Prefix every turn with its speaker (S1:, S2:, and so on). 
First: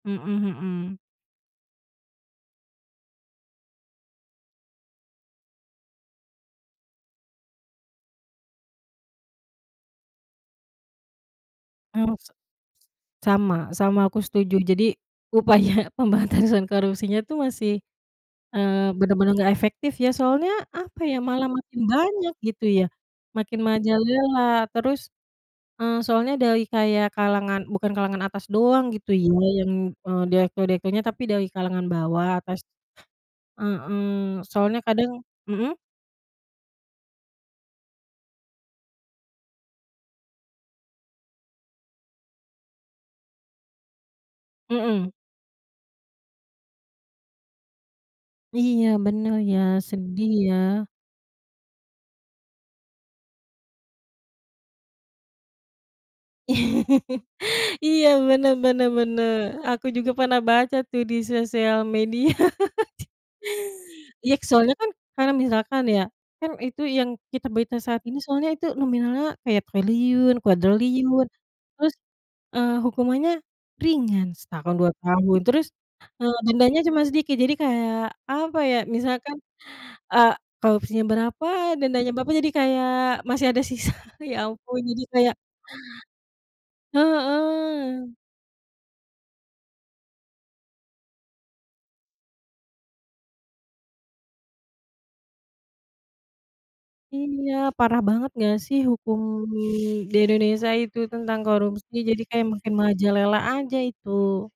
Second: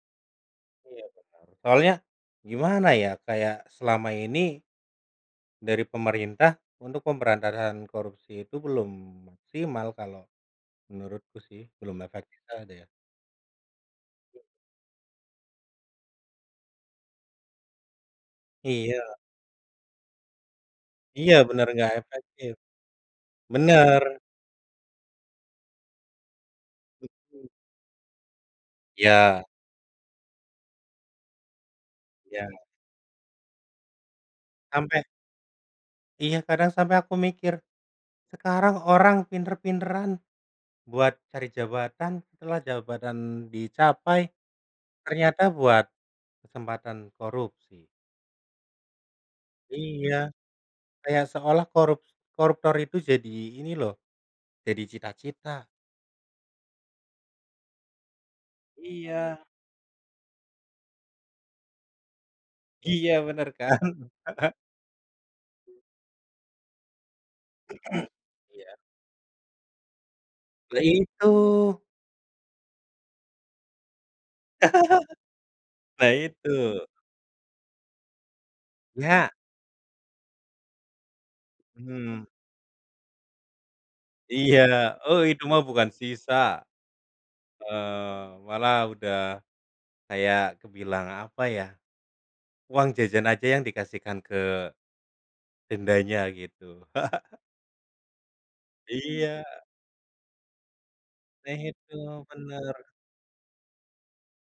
S1: Mhm mhm.
S2: Iya, benar. Soalnya, gimana ya, kayak selama ini dari pemerintah untuk pemberantasan korupsi itu belum maksimal, kalau menurutku sih. Belum
S1: Oh sek
S2: maksimal deh.
S1: sama sama, aku
S2: [unintelligible]
S1: setuju. Jadi, upaya pemberantasan korupsinya itu masih, mmm,
S2: Iya.
S1: benar-benar nggak efektif ya, soalnya, apa ya,
S2: Iya,
S1: malah
S2: benar,
S1: makin
S2: nggak
S1: banyak,
S2: efektif.
S1: gitu ya, makin
S2: Benar.
S1: merajalela. Terus, eee, soalnya dari kayak
S2: Betul.
S1: kalangan bukan kalangan atas doang, gitu ya,
S2: Iya.
S1: yang, e direktur-direkturnya, tapi dari kalangan bawah,
S2: Iya.
S1: tas mhm, soalnya
S2: Sampai
S1: kadang mhm?
S2: Iya, kadang sampai aku mikir, "Sekarang, orang pinter-pinteran buat cari jabatan, setelah jabatan dicapai
S1: Mhm.
S2: ternyata buat kesempatan korupsi."
S1: Iya, benar ya,
S2: Iya.
S1: sedih ya.
S2: Ya, seolah korups koruptor itu jadi, ini loh. Jadi cita-cita.
S1: Iya, benar benar benar.
S2: Iya.
S1: Aku juga pernah baca tuh di sosial media.
S2: Iya, benar kan?
S1: Iya, soalnya kan, karena misalkan ya, kan itu yang kita berita saat ini soalnya itu
S2: Iya.
S1: nominalnya kayak triliun,
S2: Lah,
S1: kuadriliun.
S2: itu.
S1: Terus, eee, hukumannya ringan, setahun, 2 tahun, terus,
S2: Nah
S1: eee, dendanya
S2: itu.
S1: cuma sedikit. Jadi kayak, apa ya,
S2: Ya.
S1: misalkan, eee, korupsinya berapa, dendanya
S2: Mhm.
S1: berapa, jadi kayak, masih ada sisa. Ya
S2: Iya,
S1: ampun, jadi
S2: oh,
S1: kayak
S2: itu mah bukan sisa.
S1: Heeh.
S2: Mmm, malah udah, kayak kebilang, apa ya, uang jajan aja yang dikasihkan ke, tendanya, gitu.
S1: Iya, parah banget nggak sih hukum
S2: Iya.
S1: di Indonesia itu tentang
S2: Nah
S1: korupsi,
S2: itu,
S1: jadi kayak makin
S2: benar.
S1: merajalela aja itu.